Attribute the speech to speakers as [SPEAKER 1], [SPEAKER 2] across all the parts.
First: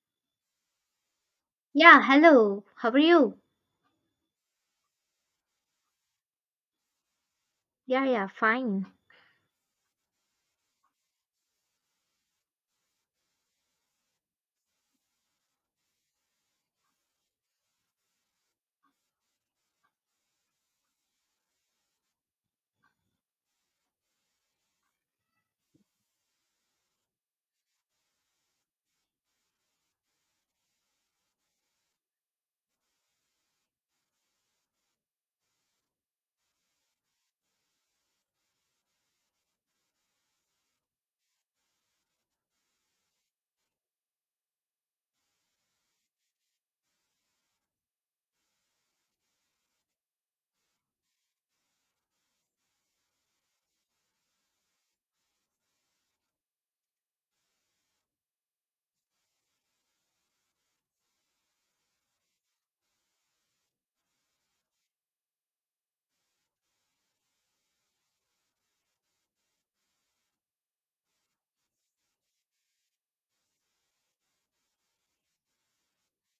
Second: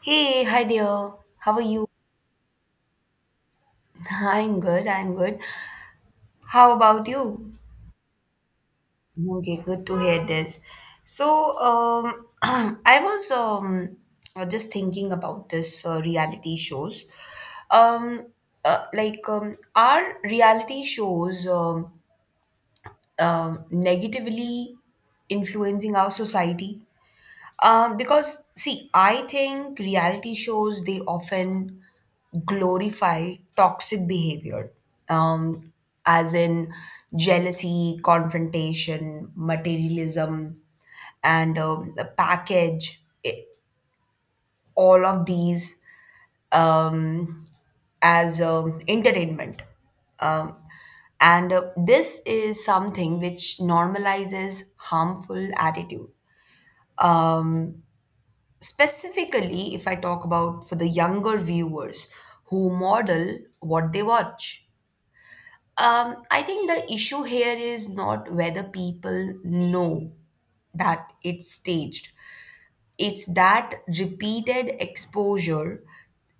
[SPEAKER 1] Hey, hi there. How are you?
[SPEAKER 2] Yeah, hello. How are you?
[SPEAKER 1] I'm good. I'm good. How about you?
[SPEAKER 2] Yeah, yeah, fine.
[SPEAKER 1] Okay, good to hear this. So, I was just thinking about this reality shows. Um, like, are reality shows negatively influencing our society? Because see, I think reality shows they often glorify toxic behavior, um, as in jealousy, confrontation, materialism, and the package. i- all of these um, as entertainment, um, and this is something which normalizes harmful attitude. Um, Specifically, if I talk about for the younger viewers who model what they watch, I think the issue here is not whether people know that it's staged, it's that repeated exposure,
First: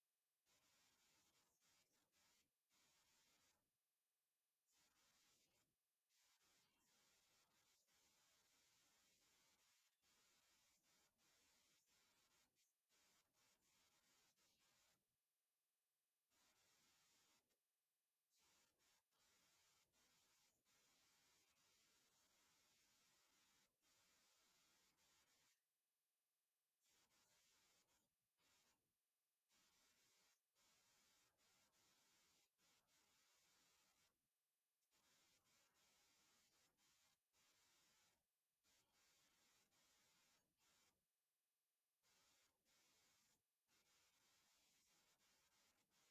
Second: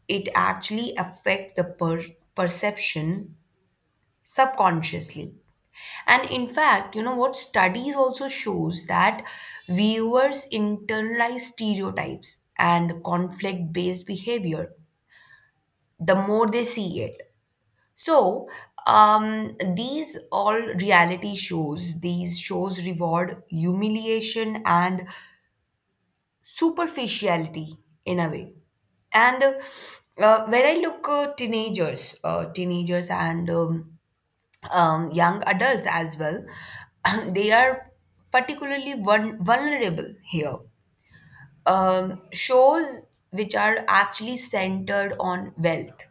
[SPEAKER 1] it actually affects the perception subconsciously. And in fact, you know what studies also shows that viewers internalize stereotypes and conflict based behavior the more they see it. So, these all reality shows, these shows reward humiliation and superficiality in a way. And when I look teenagers, teenagers and young adults as well, they are particularly vulnerable here. Shows which are actually centered on wealth,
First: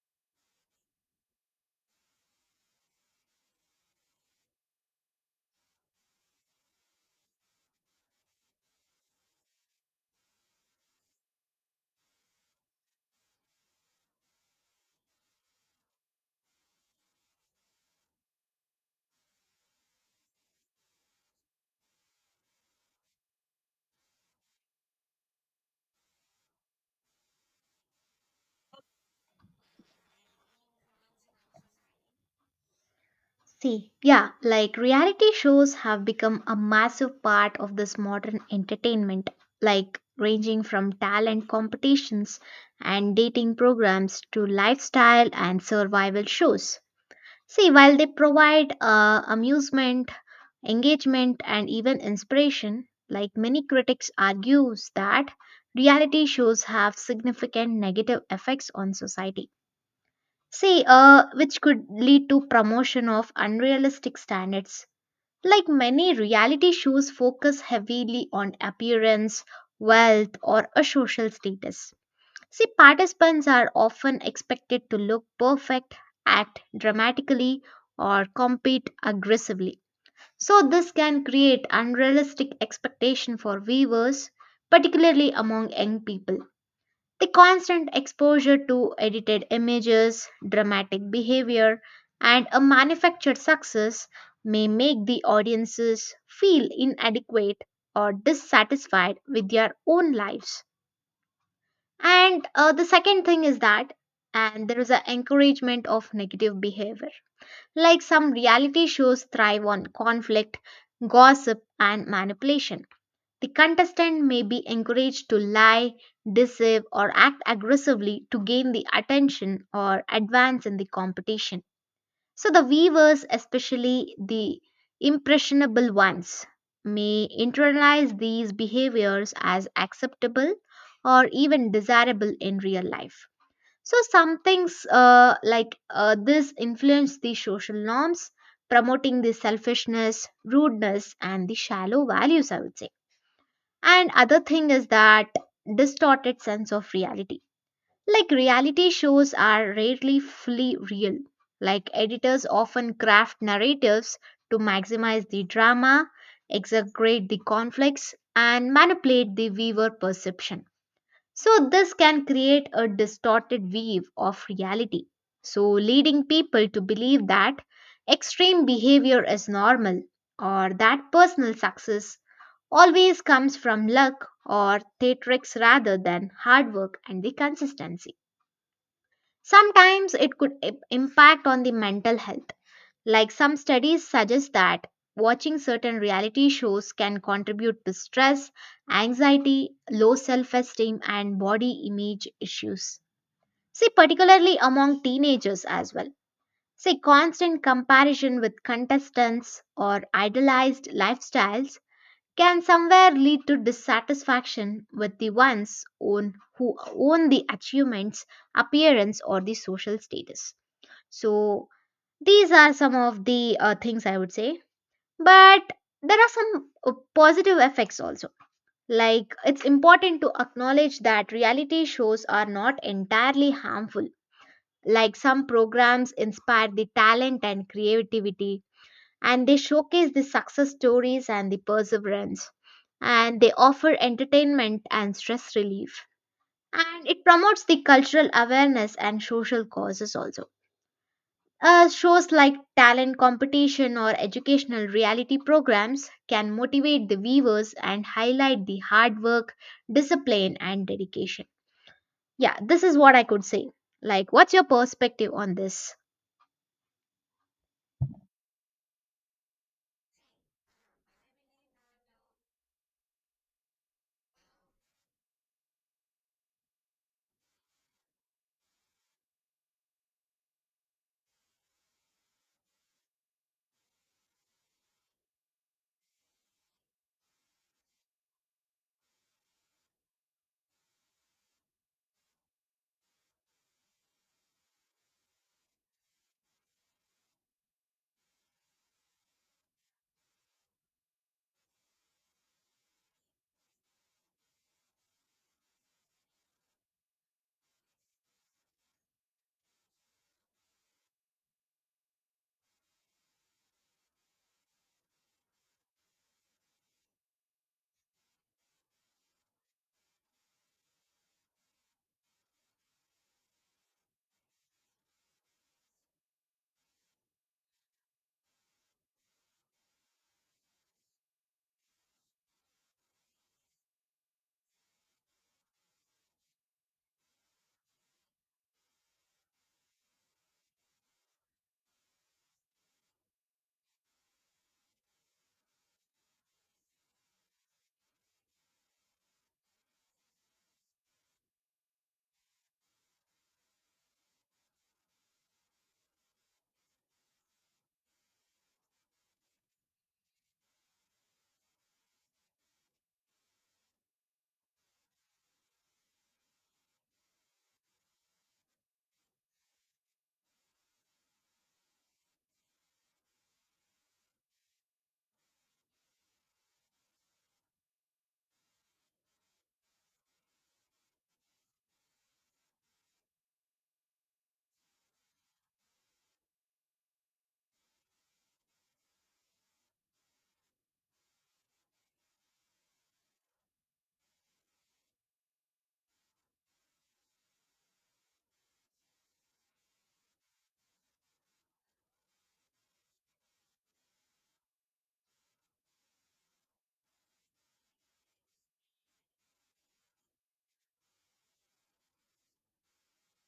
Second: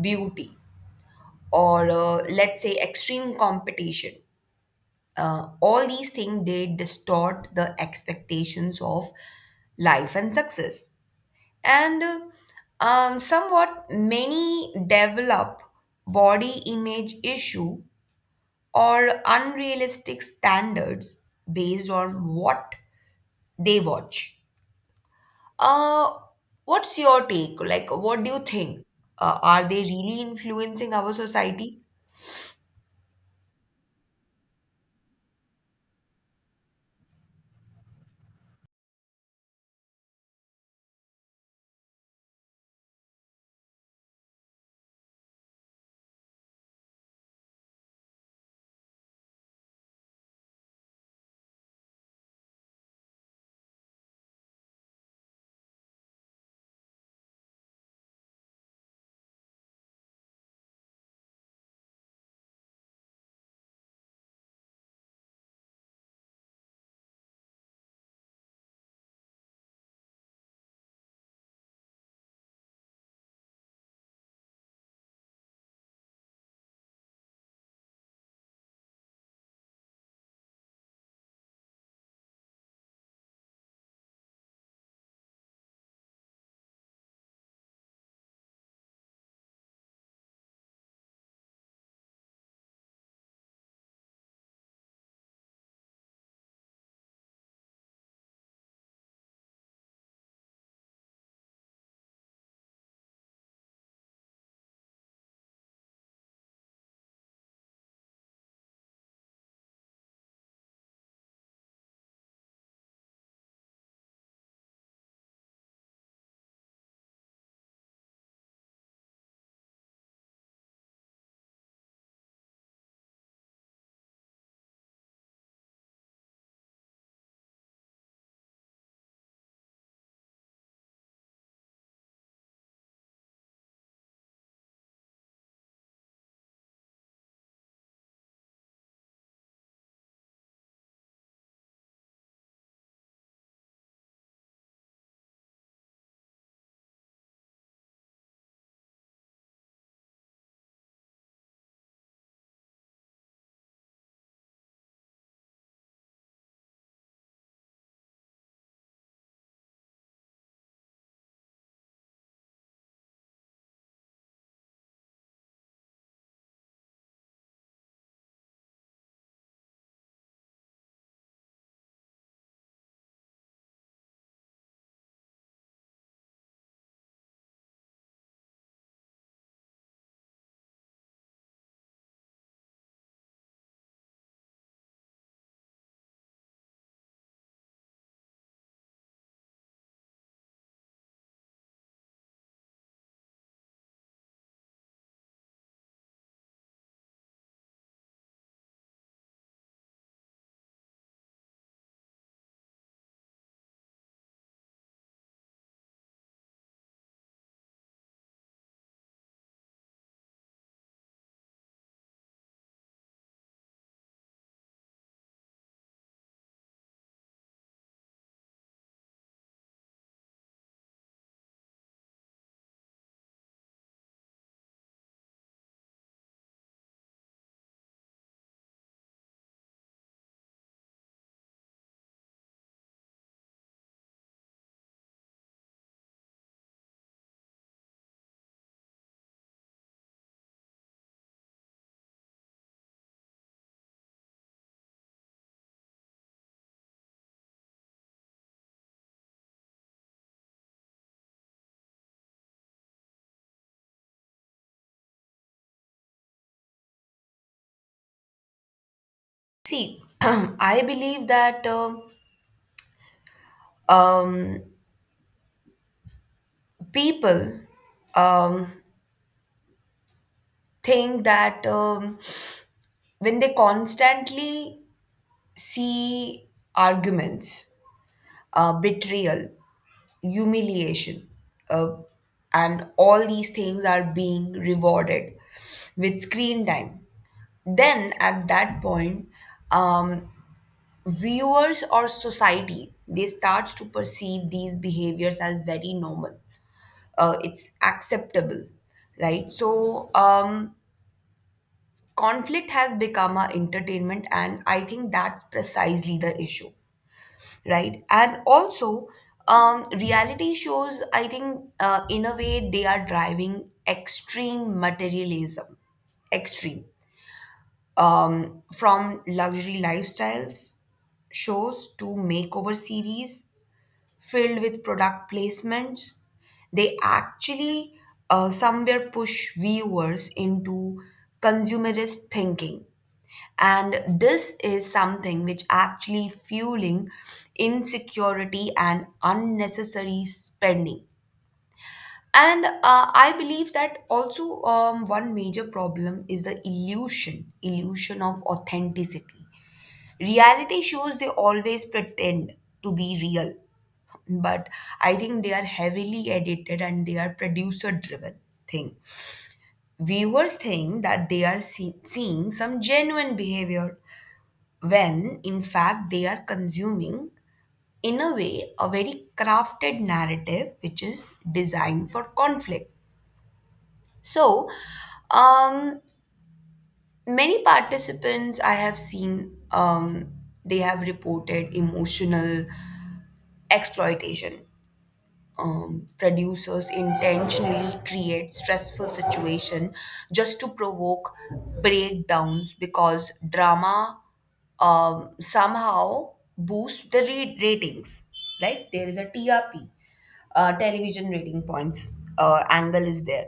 [SPEAKER 1] beauty, or let's say extreme competition. All these things they distort the expectations of life and success, and somewhat many develop body image issue or unrealistic standards based on what they watch. uh, what's your take? Like, what do you think, are they really influencing our society?
[SPEAKER 2] See, yeah, like reality shows have become a massive part of this modern entertainment, like ranging from talent competitions and dating programs to lifestyle and survival shows. See, while they provide amusement, engagement, and even inspiration, like many critics argues that reality shows have significant negative effects on society. See, which could lead to promotion of unrealistic standards. Like many reality shows focus heavily on appearance, wealth, or a social status. See, participants are often expected to look perfect, act dramatically, or compete aggressively. So this can create unrealistic expectation for viewers, particularly among young people. The constant exposure to edited images, dramatic behavior, and a manufactured success may make the audiences feel inadequate or dissatisfied with their own lives. And the second thing is that, and there is an encouragement of negative behavior. Like some reality shows thrive on conflict, gossip, and manipulation, the contestant may be encouraged to lie, deceive, or act aggressively to gain the attention or advance in the competition. So, the viewers, especially the impressionable ones, may internalize these behaviors as acceptable or even desirable in real life. So, some things like this influence the social norms, promoting the selfishness, rudeness, and the shallow values, I would say. And other thing is that distorted sense of reality. Like reality shows are rarely fully real. Like editors often craft narratives to maximize the drama, exaggerate the conflicts, and manipulate the viewer perception. So this can create a distorted view of reality. So leading people to believe that extreme behavior is normal or that personal success always comes from luck or theatrics rather than hard work and the consistency. Sometimes it could impact on the mental health. Like some studies suggest that watching certain reality shows can contribute to stress, anxiety, low self-esteem and body image issues. See, particularly among teenagers as well. Say constant comparison with contestants or idealized lifestyles can somewhere lead to dissatisfaction with the one's own, who own the achievements, appearance, or the social status. So these are some of the things I would say. But there are some positive effects also. Like it's important to acknowledge that reality shows are not entirely harmful. Like some programs inspire the talent and creativity, and they showcase the success stories and the perseverance, and they offer entertainment and stress relief, and it promotes the cultural awareness and social causes also. Shows like talent competition or educational reality programs can motivate the viewers and highlight the hard work, discipline and dedication. Yeah, this is what I could say. Like, what's your perspective on this?
[SPEAKER 1] See, I believe that um, people um, think that when they constantly see arguments, betrayal, humiliation, uh, and all these things are being rewarded with screen time, then at that point, um, viewers or society they starts to perceive these behaviors as very normal. It's acceptable, right? So, conflict has become a entertainment, and I think that's precisely the issue, right? And also, reality shows, I think, in a way, they are driving extreme materialism, extreme, from luxury lifestyles shows to makeover series filled with product placements. They actually, somewhere, push viewers into consumerist thinking. And this is something which actually fueling insecurity and unnecessary spending. And I believe that also, one major problem is the illusion of authenticity. Reality shows they always pretend to be real, but I think they are heavily edited and they are producer driven thing. Viewers think that they are seeing some genuine behavior when in fact they are consuming, in a way, a very crafted narrative which is designed for conflict. So, um, many participants I have seen, they have reported emotional exploitation. Producers intentionally create stressful situation just to provoke breakdowns because drama somehow boosts the ratings. Like there is a TRP, television rating points angle is there.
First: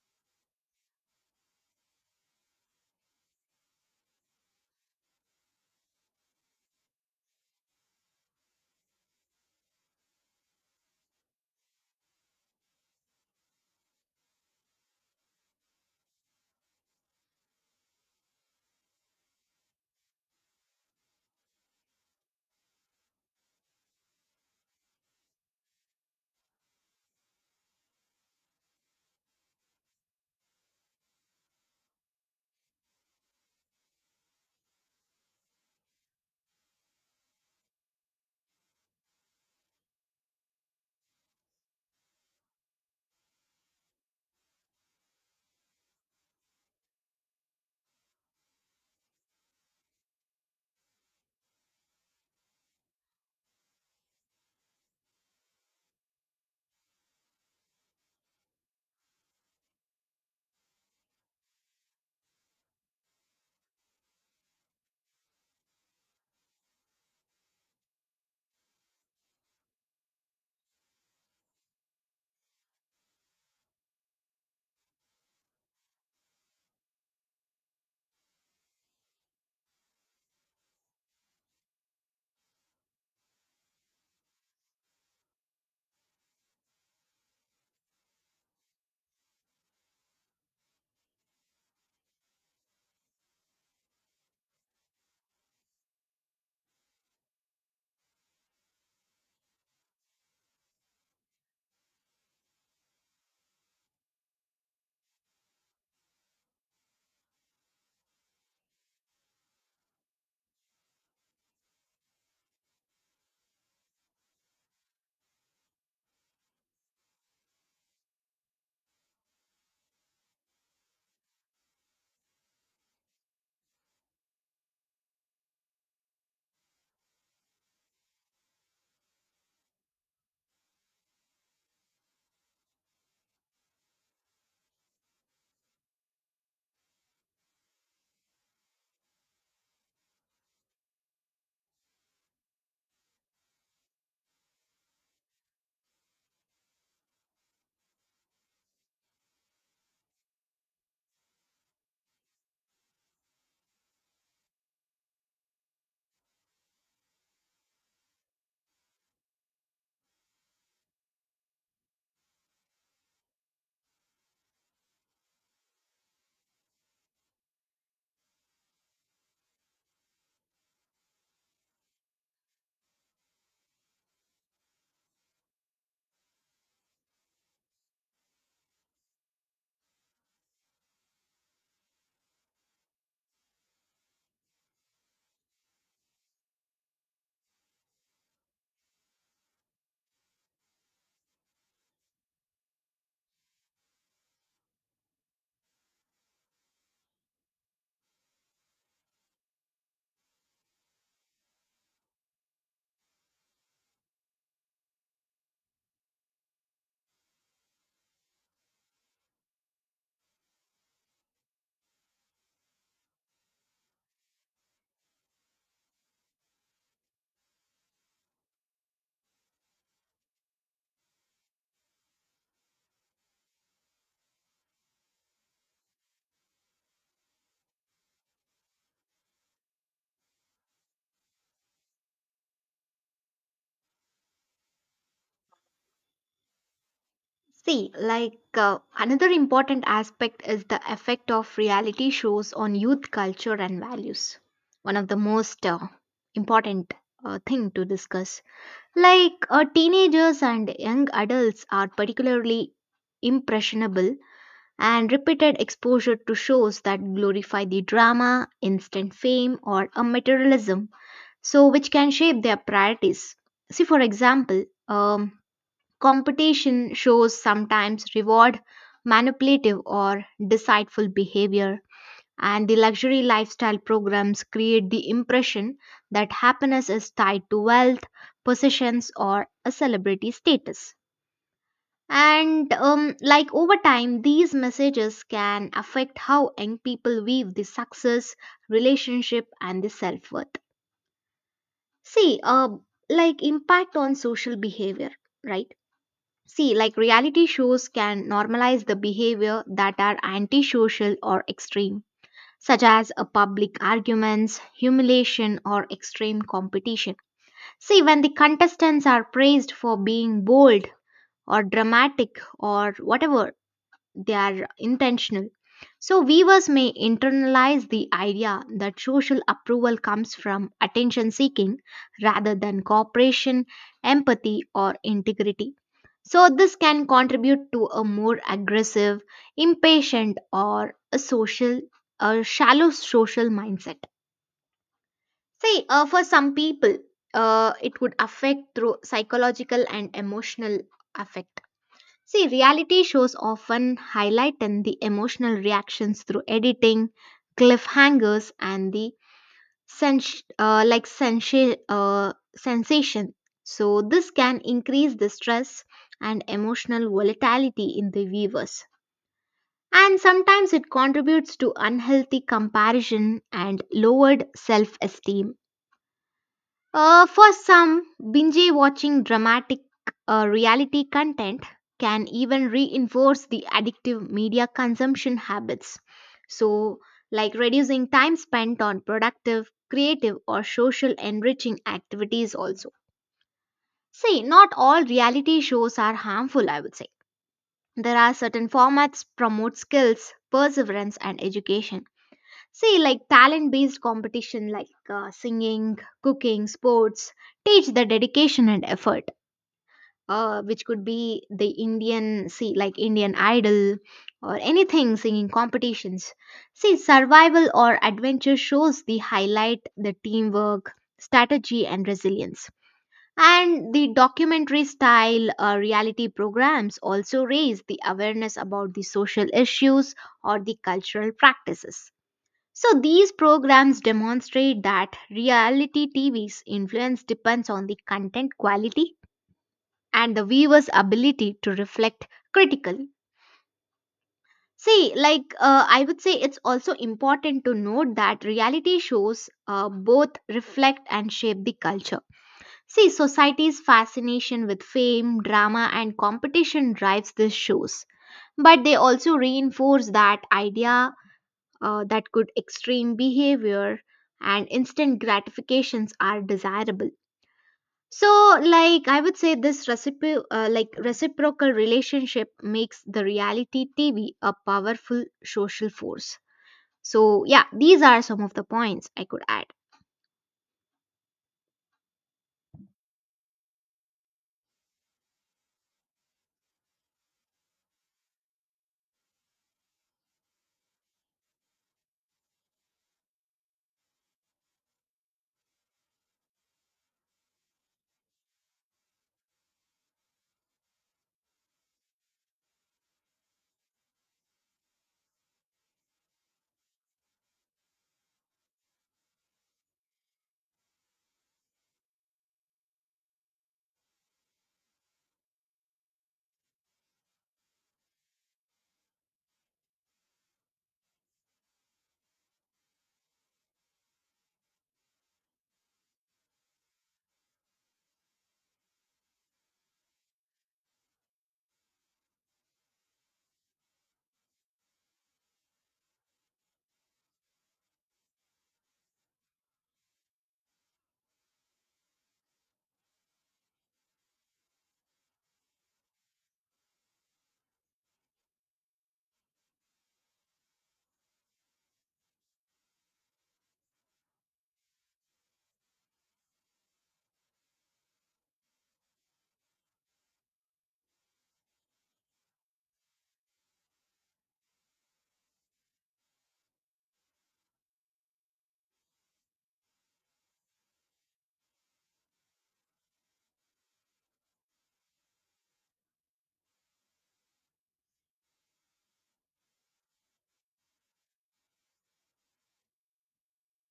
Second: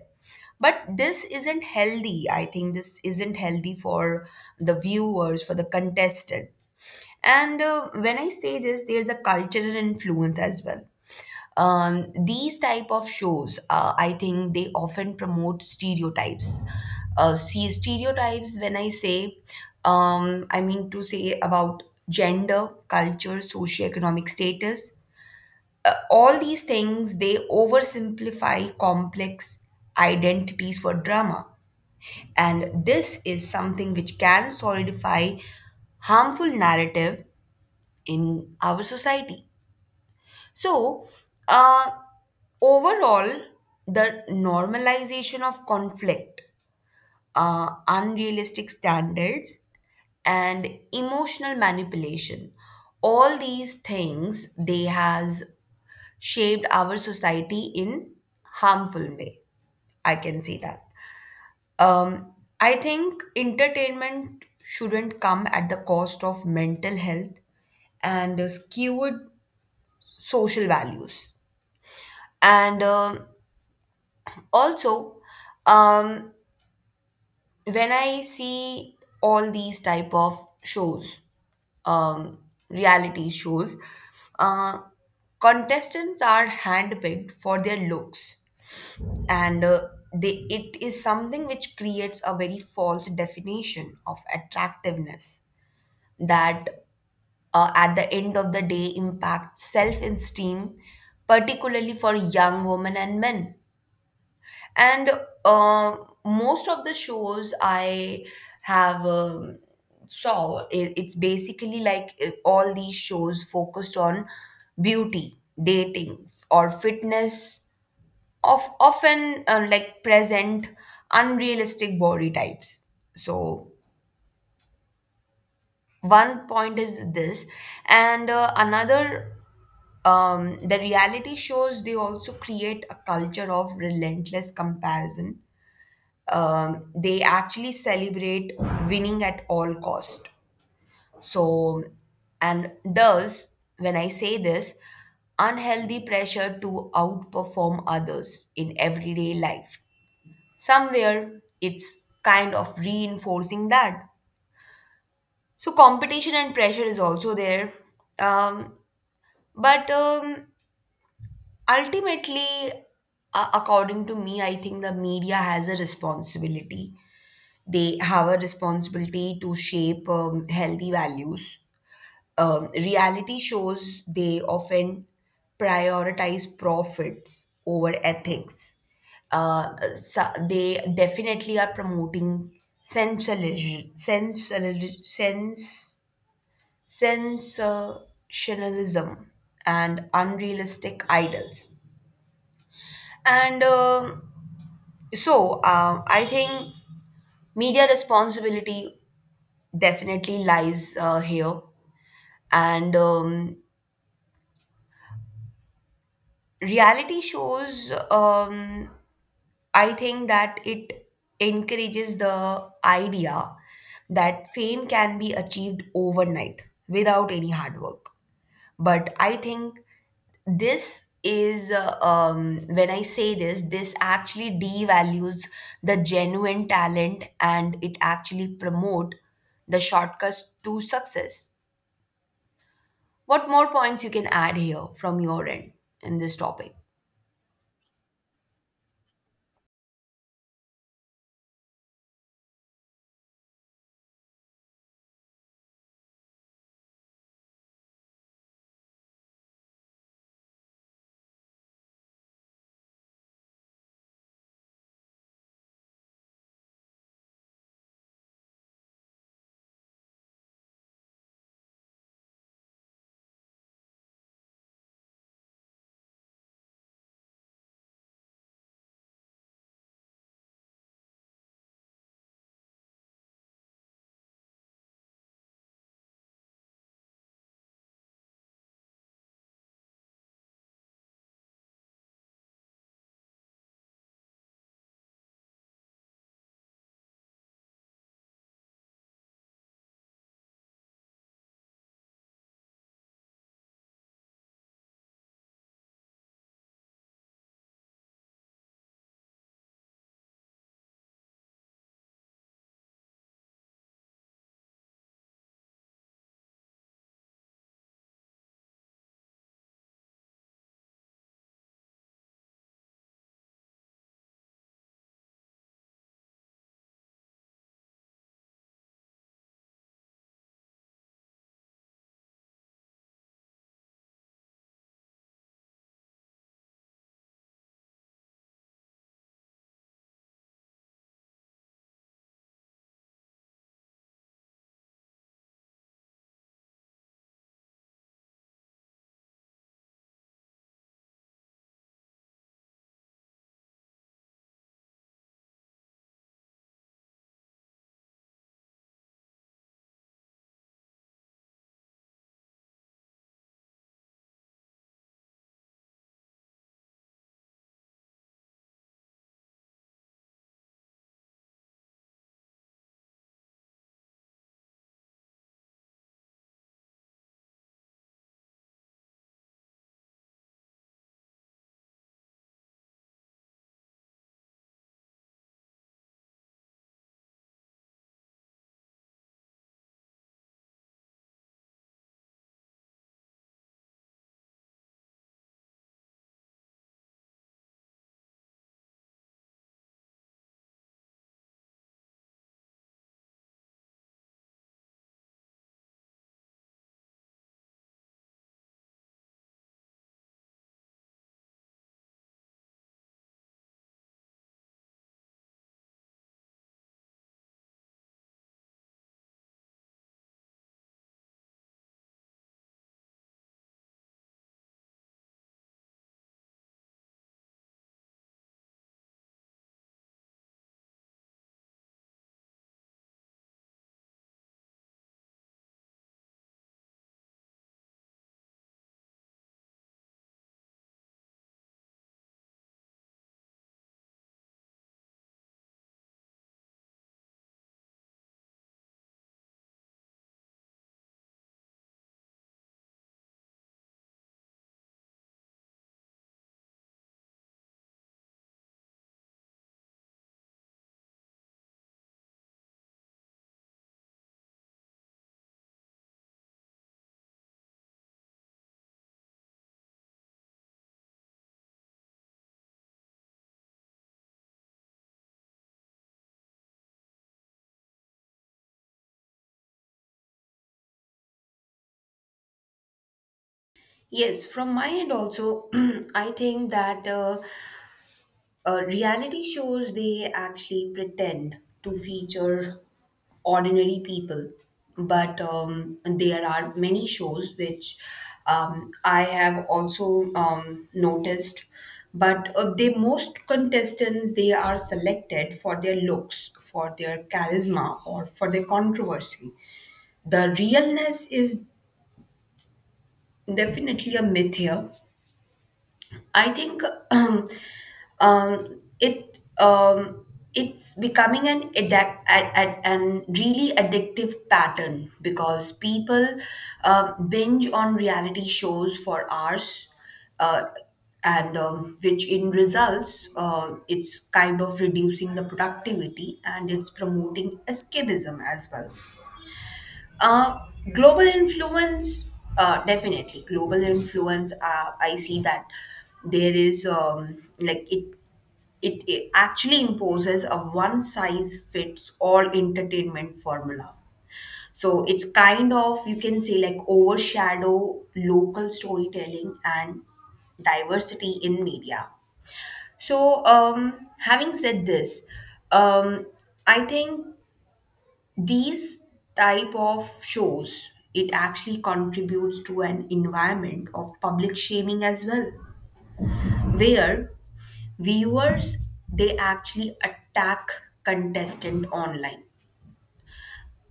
[SPEAKER 1] But this isn't healthy. I think this isn't healthy for the viewers, for the contestant. And when I say this, there's a cultural influence as well. These type of shows, I think they often promote stereotypes. See, stereotypes, when I say, I mean to say about gender, culture, socioeconomic status. All these things they oversimplify complex identities for drama, and this is something which can solidify harmful narrative in our society. So, uh, overall, the normalization of conflict, unrealistic standards, and emotional manipulation, all these things they has shaped our society in harmful way. I can say that. Um, I think entertainment shouldn't come at the cost of mental health and skewed social values. And also, um, when I see all these type of shows, um, reality shows, uh, contestants are handpicked for their looks, and it is something which creates a very false definition of attractiveness that, at the end of the day, impacts self-esteem, particularly for young women and men. And uh, most of the shows I have saw, it's basically like, all these shows focused on beauty, dating, or fitness, of often, like, present unrealistic body types. So one point is this, and another. The reality shows they also create a culture of relentless comparison. They actually celebrate winning at all cost. So and thus when I say this, unhealthy pressure to outperform others in everyday life, somewhere it's kind of reinforcing that. So competition and pressure is also there. um, but ultimately, according to me, I think the media has a responsibility. They have a responsibility to shape healthy values. Reality shows they often prioritize profits over ethics. They definitely are promoting sensationalism, sensationalism, sensationalism, and unrealistic idols. And I think media responsibility definitely lies here. And reality shows, I think that it encourages the idea that fame can be achieved overnight without any hard work. But I think this is, when I say this, this actually devalues the genuine talent and it actually promote the shortcuts to success. What more points you can add here from your end in this topic?
[SPEAKER 2] See, like another important aspect is the effect of reality shows on youth culture and values. One of the most important thing to discuss. Like teenagers and young adults are particularly impressionable, and repeated exposure to shows that glorify the drama, instant fame, or a materialism, so which can shape their priorities. See, for example, competition shows sometimes reward manipulative or deceitful behavior, and the luxury lifestyle programs create the impression that happiness is tied to wealth, possessions, or a celebrity status. And like over time, these messages can affect how young people view the success, relationship, and the self worth. See, like impact on social behavior, right? See, like reality shows can normalize the behavior that are antisocial or extreme, such as a public arguments, humiliation, or extreme competition. See, when the contestants are praised for being bold or dramatic or whatever, they are intentional. So, weavers may internalize the idea that social approval comes from attention seeking rather than cooperation, empathy, or integrity. So, this can contribute to a more aggressive, impatient, or a social, a shallow social mindset. See, for some people, it would affect through psychological and emotional affect. See, reality shows often highlight in the emotional reactions through editing, cliffhangers, and the like sensation. So this can increase the stress and emotional volatility in the viewers. And sometimes it contributes to unhealthy comparison and lowered self esteem. For some, binge watching dramatic reality content can even reinforce the addictive media consumption habits. So, like reducing time spent on productive, creative, or social enriching activities, also. See, not all reality shows are harmful, I would say. There are certain formats promote skills, perseverance, and education. See, like talent based competition like singing, cooking, sports teach the dedication and effort, which could be the Indian, see, like Indian Idol or anything singing competitions. See, survival or adventure shows the highlight, the teamwork, strategy, and resilience. And the documentary style reality programs also raise the awareness about the social issues or the cultural practices, so these programs demonstrate that reality TV's influence depends on the content quality and the viewer's ability to reflect critically. See, like I would say, it's also important to note that reality shows both reflect and shape the culture. See, society's fascination with fame, drama, and competition drives these shows, but they also reinforce that idea, that could extreme behavior and instant gratifications are desirable. So, like, I would say this like reciprocal relationship makes the reality TV a powerful social force. So yeah, these are some of the points I could add.
[SPEAKER 1] Yes, from my end also, I think that reality shows they actually pretend to feature ordinary people, but there are many shows which I have also noticed. But they most contestants they are selected for their looks, for their charisma, or for their controversy. The realness is definitely a myth here. I think um, it it's becoming an an really addictive pattern because people binge on reality shows for hours. Uh, and which in results, it's kind of reducing the productivity, and it's promoting escapism as well. Uh, Global influence, definitely. Global influence, I see that there is, like it actually imposes a one size fits all entertainment formula. So it's kind of, you can say, like, overshadow local storytelling and diversity in media. So, having said this, um, I think these type of shows, it actually contributes to an environment of public shaming as well, where viewers they actually attack contestant online.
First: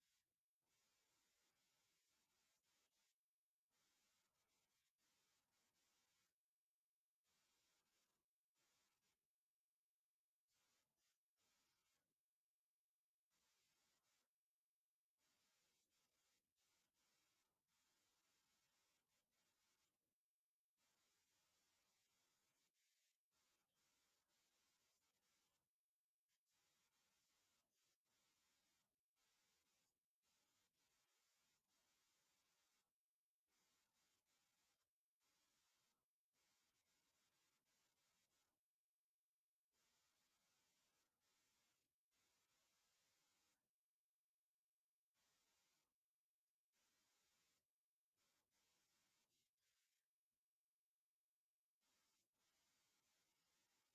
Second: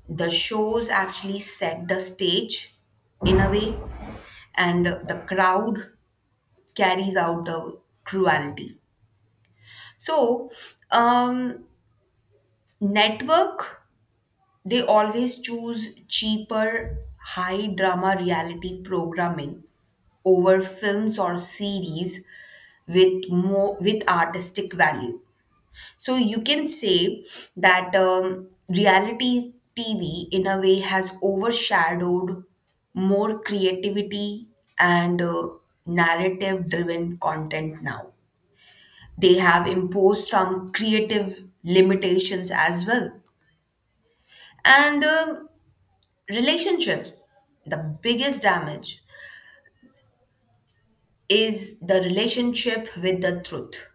[SPEAKER 1] The shows actually set the stage, in a way, and the crowd carries out the cruelty. So, um network, they always choose cheaper, high drama reality programming over films or series with more, with artistic value. So you can say that, reality TV in a way has overshadowed more creativity and narrative driven content now. They have imposed some creative limitations as well. And Relationship. The biggest damage is the relationship with the truth.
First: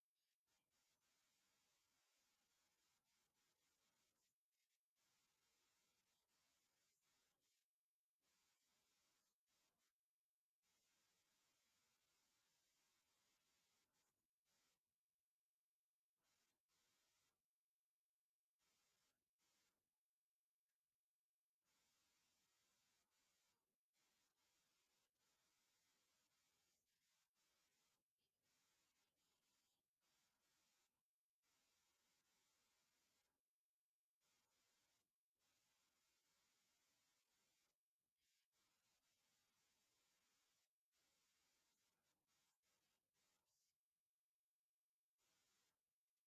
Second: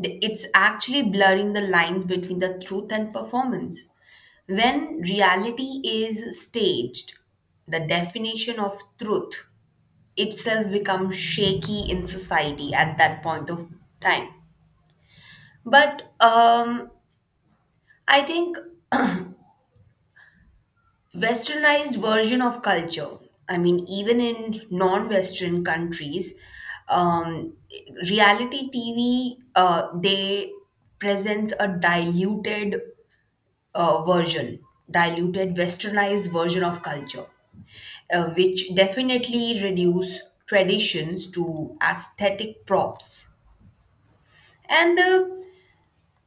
[SPEAKER 1] It's actually blurring the lines between the truth and performance. When reality is staged, the definition of truth itself becomes shaky in society at that point of time. But I think westernized version of culture. I mean, even in non Western countries, um, reality TV, they presents a diluted version, diluted westernized version of culture, which definitely reduce traditions to aesthetic props. And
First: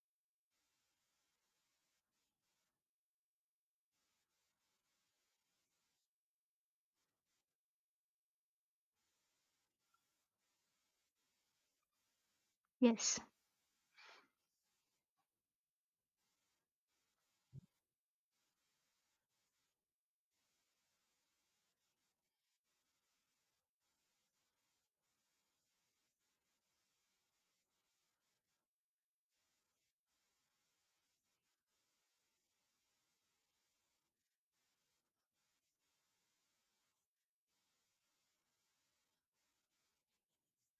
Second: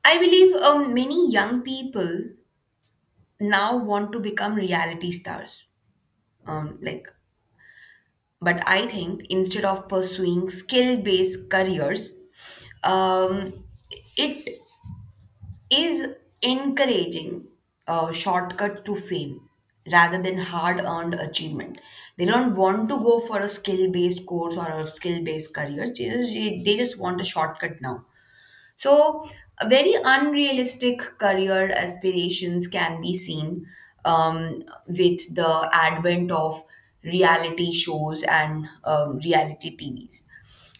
[SPEAKER 1] I believe many young people now want to become reality stars. Um, like But I think instead of pursuing skill based careers,
[SPEAKER 2] Yes.
[SPEAKER 1] um, it is encouraging a shortcut to fame rather than hard earned achievement. They don't want to go for a skill based course or a skill based career, they just want a shortcut now. So, a very unrealistic career aspirations can be seen, with the advent of reality shows and reality TVs.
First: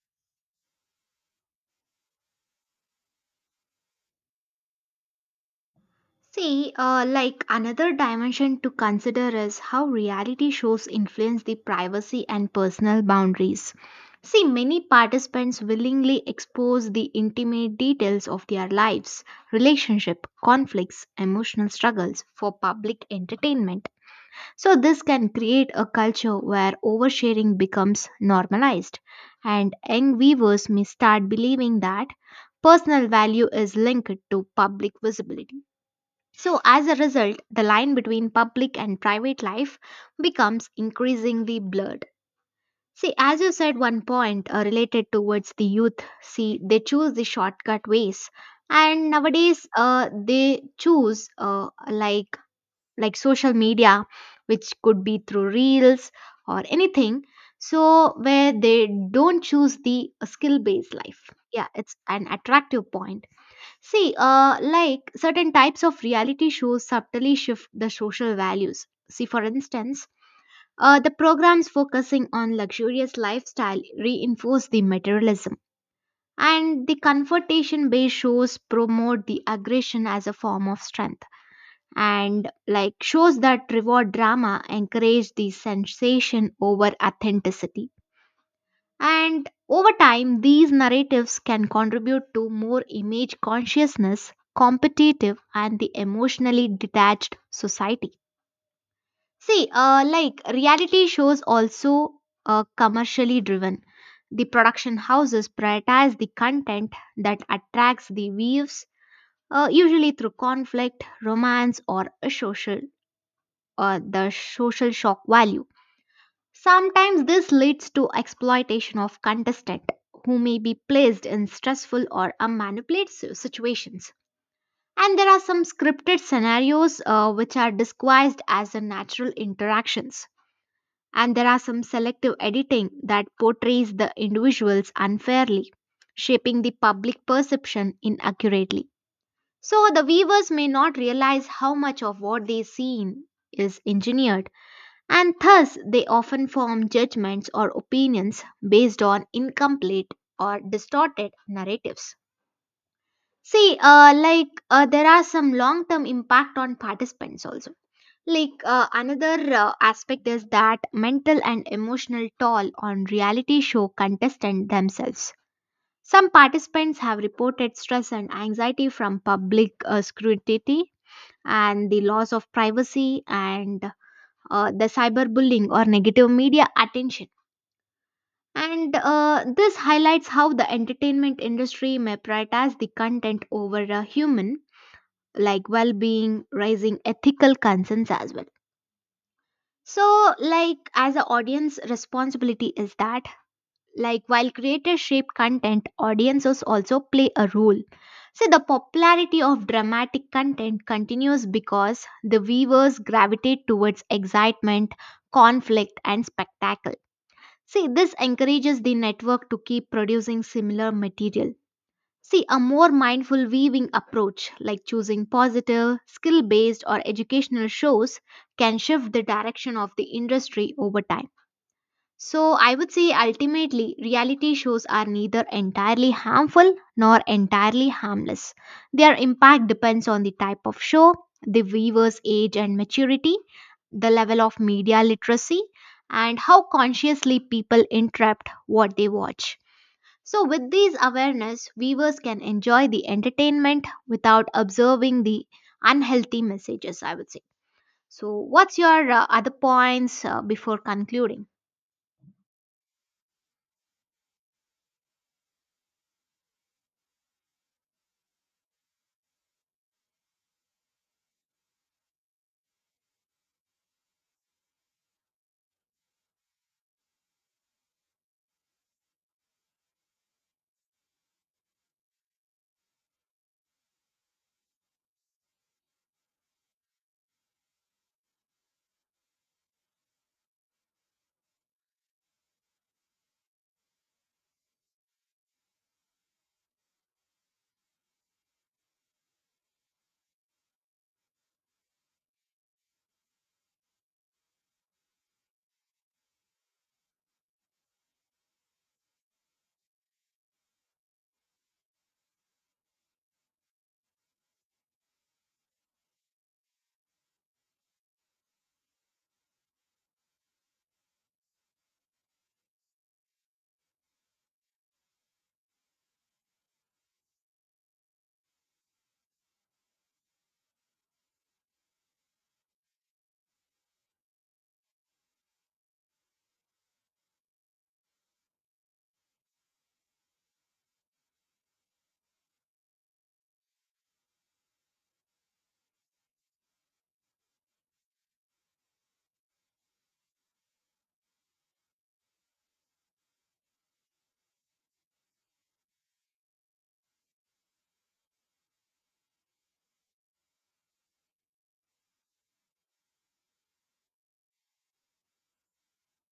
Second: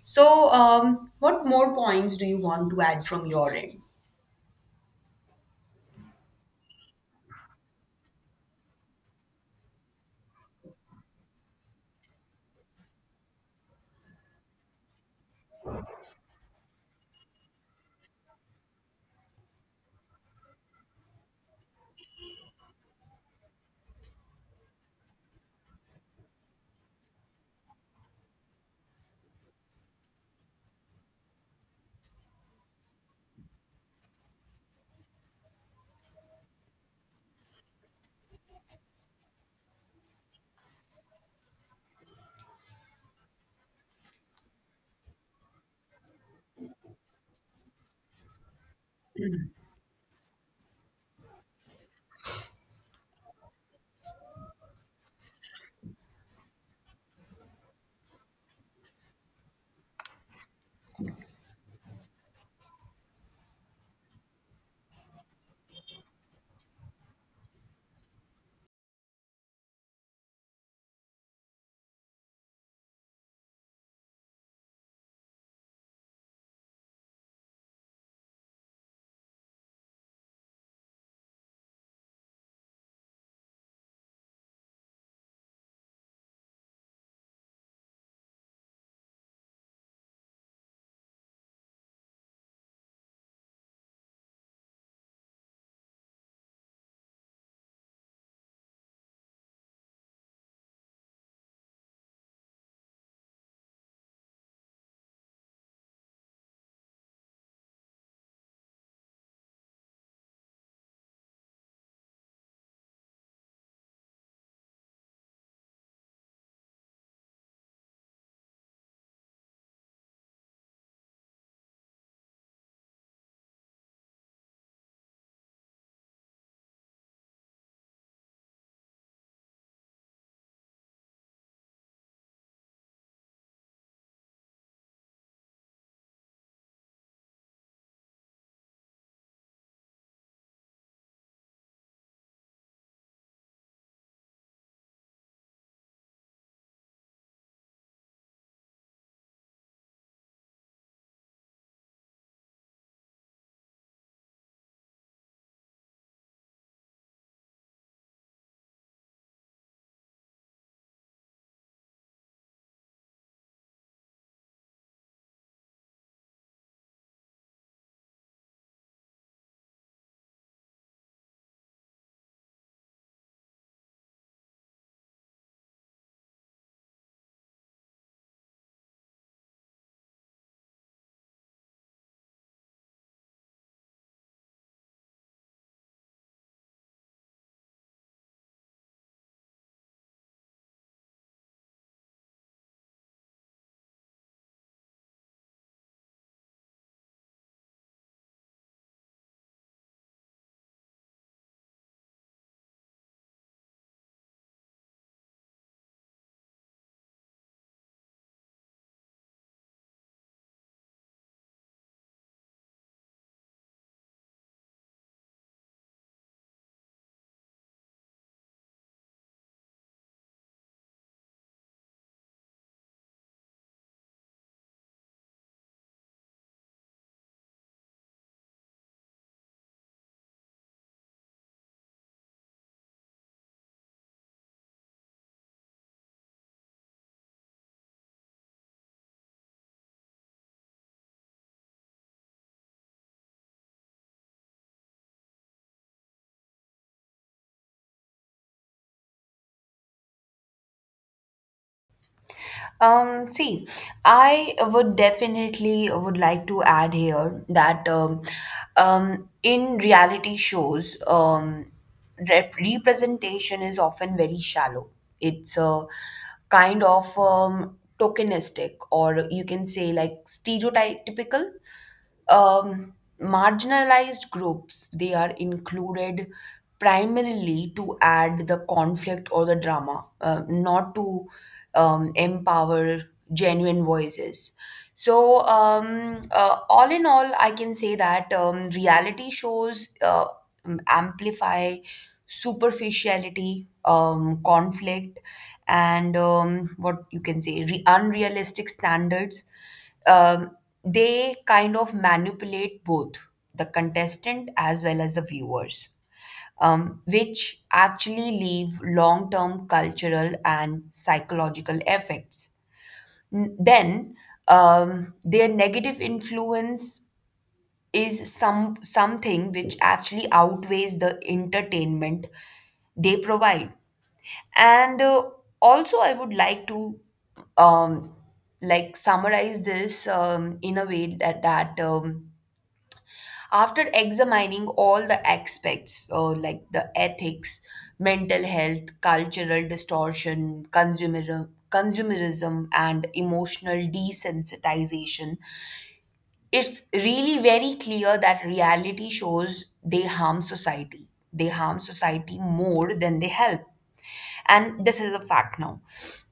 [SPEAKER 1] So, what more points do you want to add from your end?
[SPEAKER 2] See, like another dimension to consider is how reality shows influence the privacy and personal boundaries. See, many participants willingly expose the intimate details of their lives, relationship, conflicts, emotional struggles for public entertainment. So this can create a culture where oversharing becomes normalized, and young viewers may start believing that personal value is linked to public visibility. So, as a result, the line between public and private life becomes increasingly blurred. See, as you said, one point related towards the youth, see, they choose the shortcut ways, and nowadays they choose like social media, which could be through reels or anything. So, where they don't choose the skill based life. Yeah, it's an attractive point. See, like certain types of reality shows subtly shift the social values. See, for instance, the programs focusing on luxurious lifestyle reinforce the materialism, and the confrontation-based shows promote the aggression as a form of strength. And like shows that reward drama encourage the sensation over authenticity. And over time, these narratives can contribute to more image consciousness, competitive, and the emotionally detached society. See, like reality shows also commercially driven. The production houses prioritize the content that attracts the views, usually through conflict, romance, or a social, the social shock value. Sometimes this leads to exploitation of contestant who may be placed in stressful or a manipulative situations. And there are some scripted scenarios which are disguised as a natural interactions. And there are some selective editing that portrays the individuals unfairly, shaping the public perception inaccurately. So the viewers may not realize how much of what they see is engineered, and thus they often form judgments or opinions based on incomplete or distorted narratives. See, like there are some long-term impact on participants also. Like another aspect is that mental and emotional toll on reality show contestants themselves. Some participants have reported stress and anxiety from public scrutiny, and the loss of privacy, and the cyberbullying or negative media attention. And this highlights how the entertainment industry may prioritize the content over a human, like well being, raising ethical concerns as well. So, like, as an audience, responsibility is that, like, while creators shape content, audiences also play a role. So, the popularity of dramatic content continues because the viewers gravitate towards excitement, conflict, and spectacle. See, this encourages the network to keep producing similar material. See, a more mindful weaving approach, like choosing positive, skill based, or educational shows, can shift the direction of the industry over time. So, I would say ultimately, reality shows are neither entirely harmful nor entirely harmless. Their impact depends on the type of show, the viewer's age and maturity, the level of media literacy, and how consciously people interpret what they watch. So, with these awareness, viewers can enjoy the entertainment without observing the unhealthy messages, I would say. So, what's your other points before concluding?
[SPEAKER 1] See, I would definitely would like to add here that in reality shows, representation is often very shallow. It's a kind of tokenistic, or you can say, like, stereotypical. Um, Marginalized groups they are included primarily to add the conflict or the drama, not to empower genuine voices. So, all in all, I can say that reality shows amplify superficiality, conflict, and what you can say, unrealistic standards. Um, they kind of manipulate both the contestant as well as the viewers, which actually leave long term cultural and psychological effects. Then, their negative influence is something which actually outweighs the entertainment they provide. And also, I would like to um, like summarize this, in a way that after examining all the aspects, like the ethics, mental health, cultural distortion, consumerism, and emotional desensitization, it's really very clear that reality shows they harm society. They harm society more than they help. And this is a fact now.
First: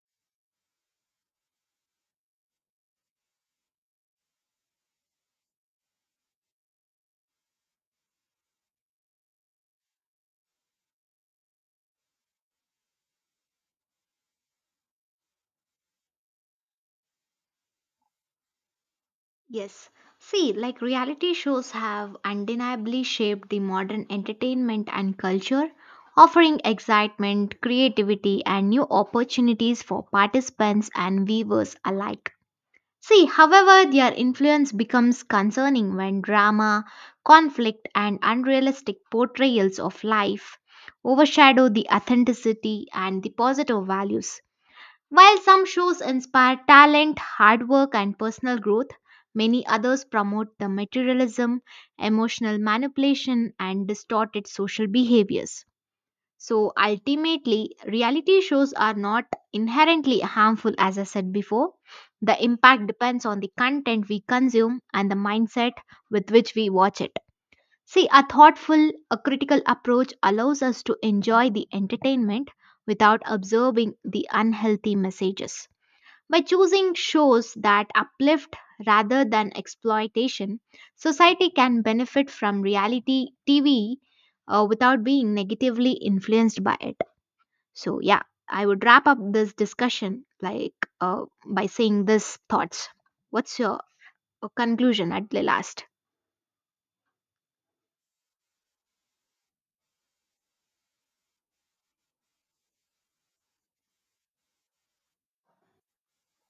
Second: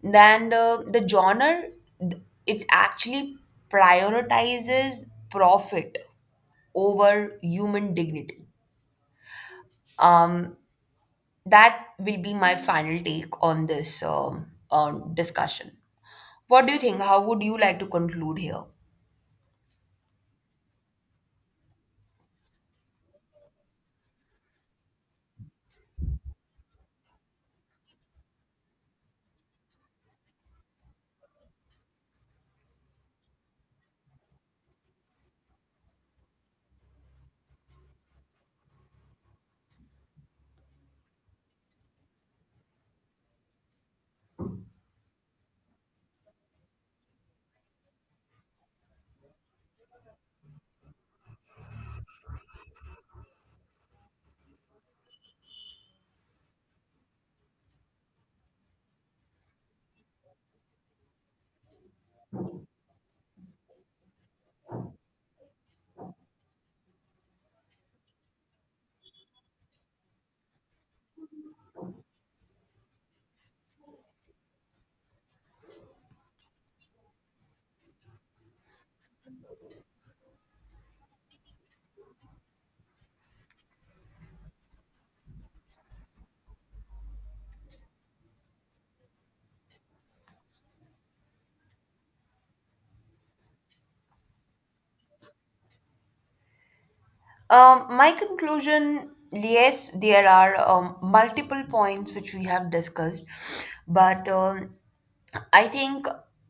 [SPEAKER 1] Then the genre, it actually prioritizes profit over human dignity. Um, that will be my final take on this discussion. What do you think? How would you like to conclude here?
[SPEAKER 2] Yes. See, like reality shows have undeniably shaped the modern entertainment and culture, offering excitement, creativity, and new opportunities for participants and viewers alike. See, however, their influence becomes concerning when drama, conflict, and unrealistic portrayals of life overshadow the authenticity and the positive values. While some shows inspire talent, hard work, and personal growth, many others promote the materialism, emotional manipulation, and distorted social behaviors. So ultimately, reality shows are not inherently harmful, as I said before. The impact depends on the content we consume and the mindset with which we watch it. See, a thoughtful, a critical approach allows us to enjoy the entertainment without observing the unhealthy messages. By choosing shows that uplift rather than exploitation, society can benefit from reality TV without being negatively influenced by it. So, yeah, I would wrap up this discussion like by saying these thoughts. What's your conclusion at the last?
[SPEAKER 1] My conclusion, yes, there are multiple points which we have discussed, but I think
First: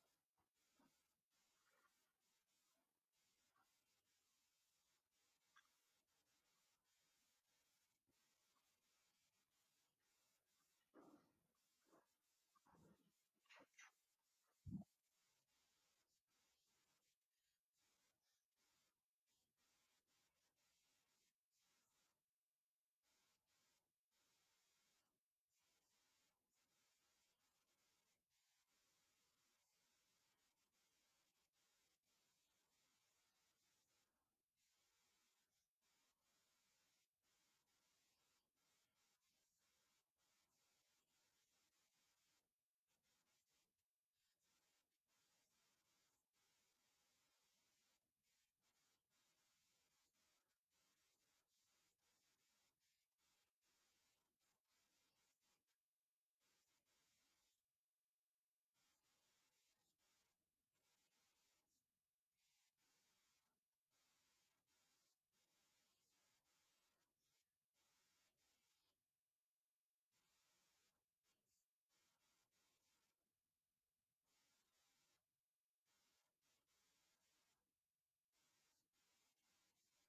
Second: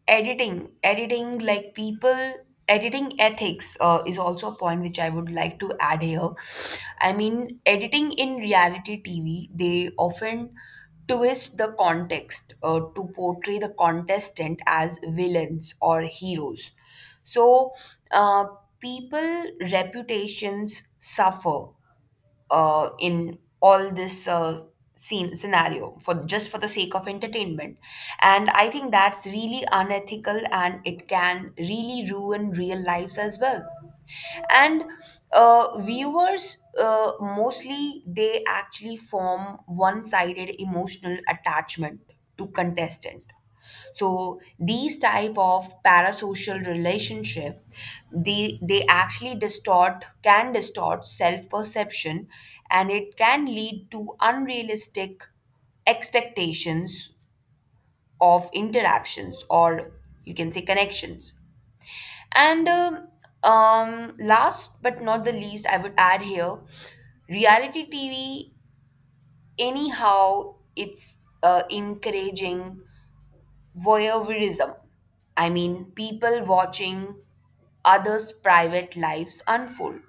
[SPEAKER 1] editing, editing like people, editing ethics is also a point which I would like to add here. I mean, editing in reality TV, they often twist the context, to portray the contestant as villains or heroes. So, uh, people reputations suffer, in all this scene scenario for just for the sake of entertainment, and I think that's really unethical and it can really ruin real lives as well. And viewers, mostly they actually form one-sided emotional attachment to contestant. So these type of parasocial relationship, they actually distort can distort self-perception, and it can lead to unrealistic expectations of interactions, or you can say, connections. And last but not the least, I would add here, reality TV, anyhow, it's encouraging voyeurism. I mean, people watching others' private lives unfold.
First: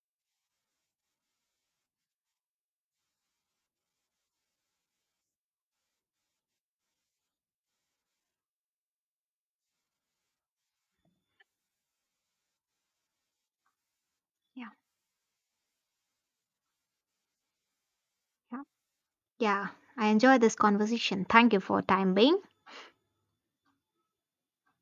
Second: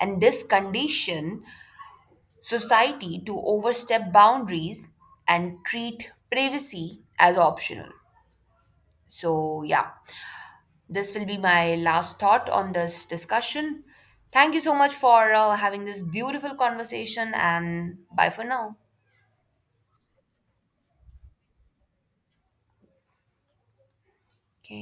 [SPEAKER 1] And this condition society to overstep boundaries and treat privacy as optional. So, yeah, this will be my last thought on this discussion. Thank you
[SPEAKER 2] Yeah,
[SPEAKER 1] so much for having this beautiful conversation, and bye for
[SPEAKER 2] yeah,
[SPEAKER 1] now.
[SPEAKER 2] yeah. I enjoy this conversation. Thank you for time being.
[SPEAKER 1] Okay.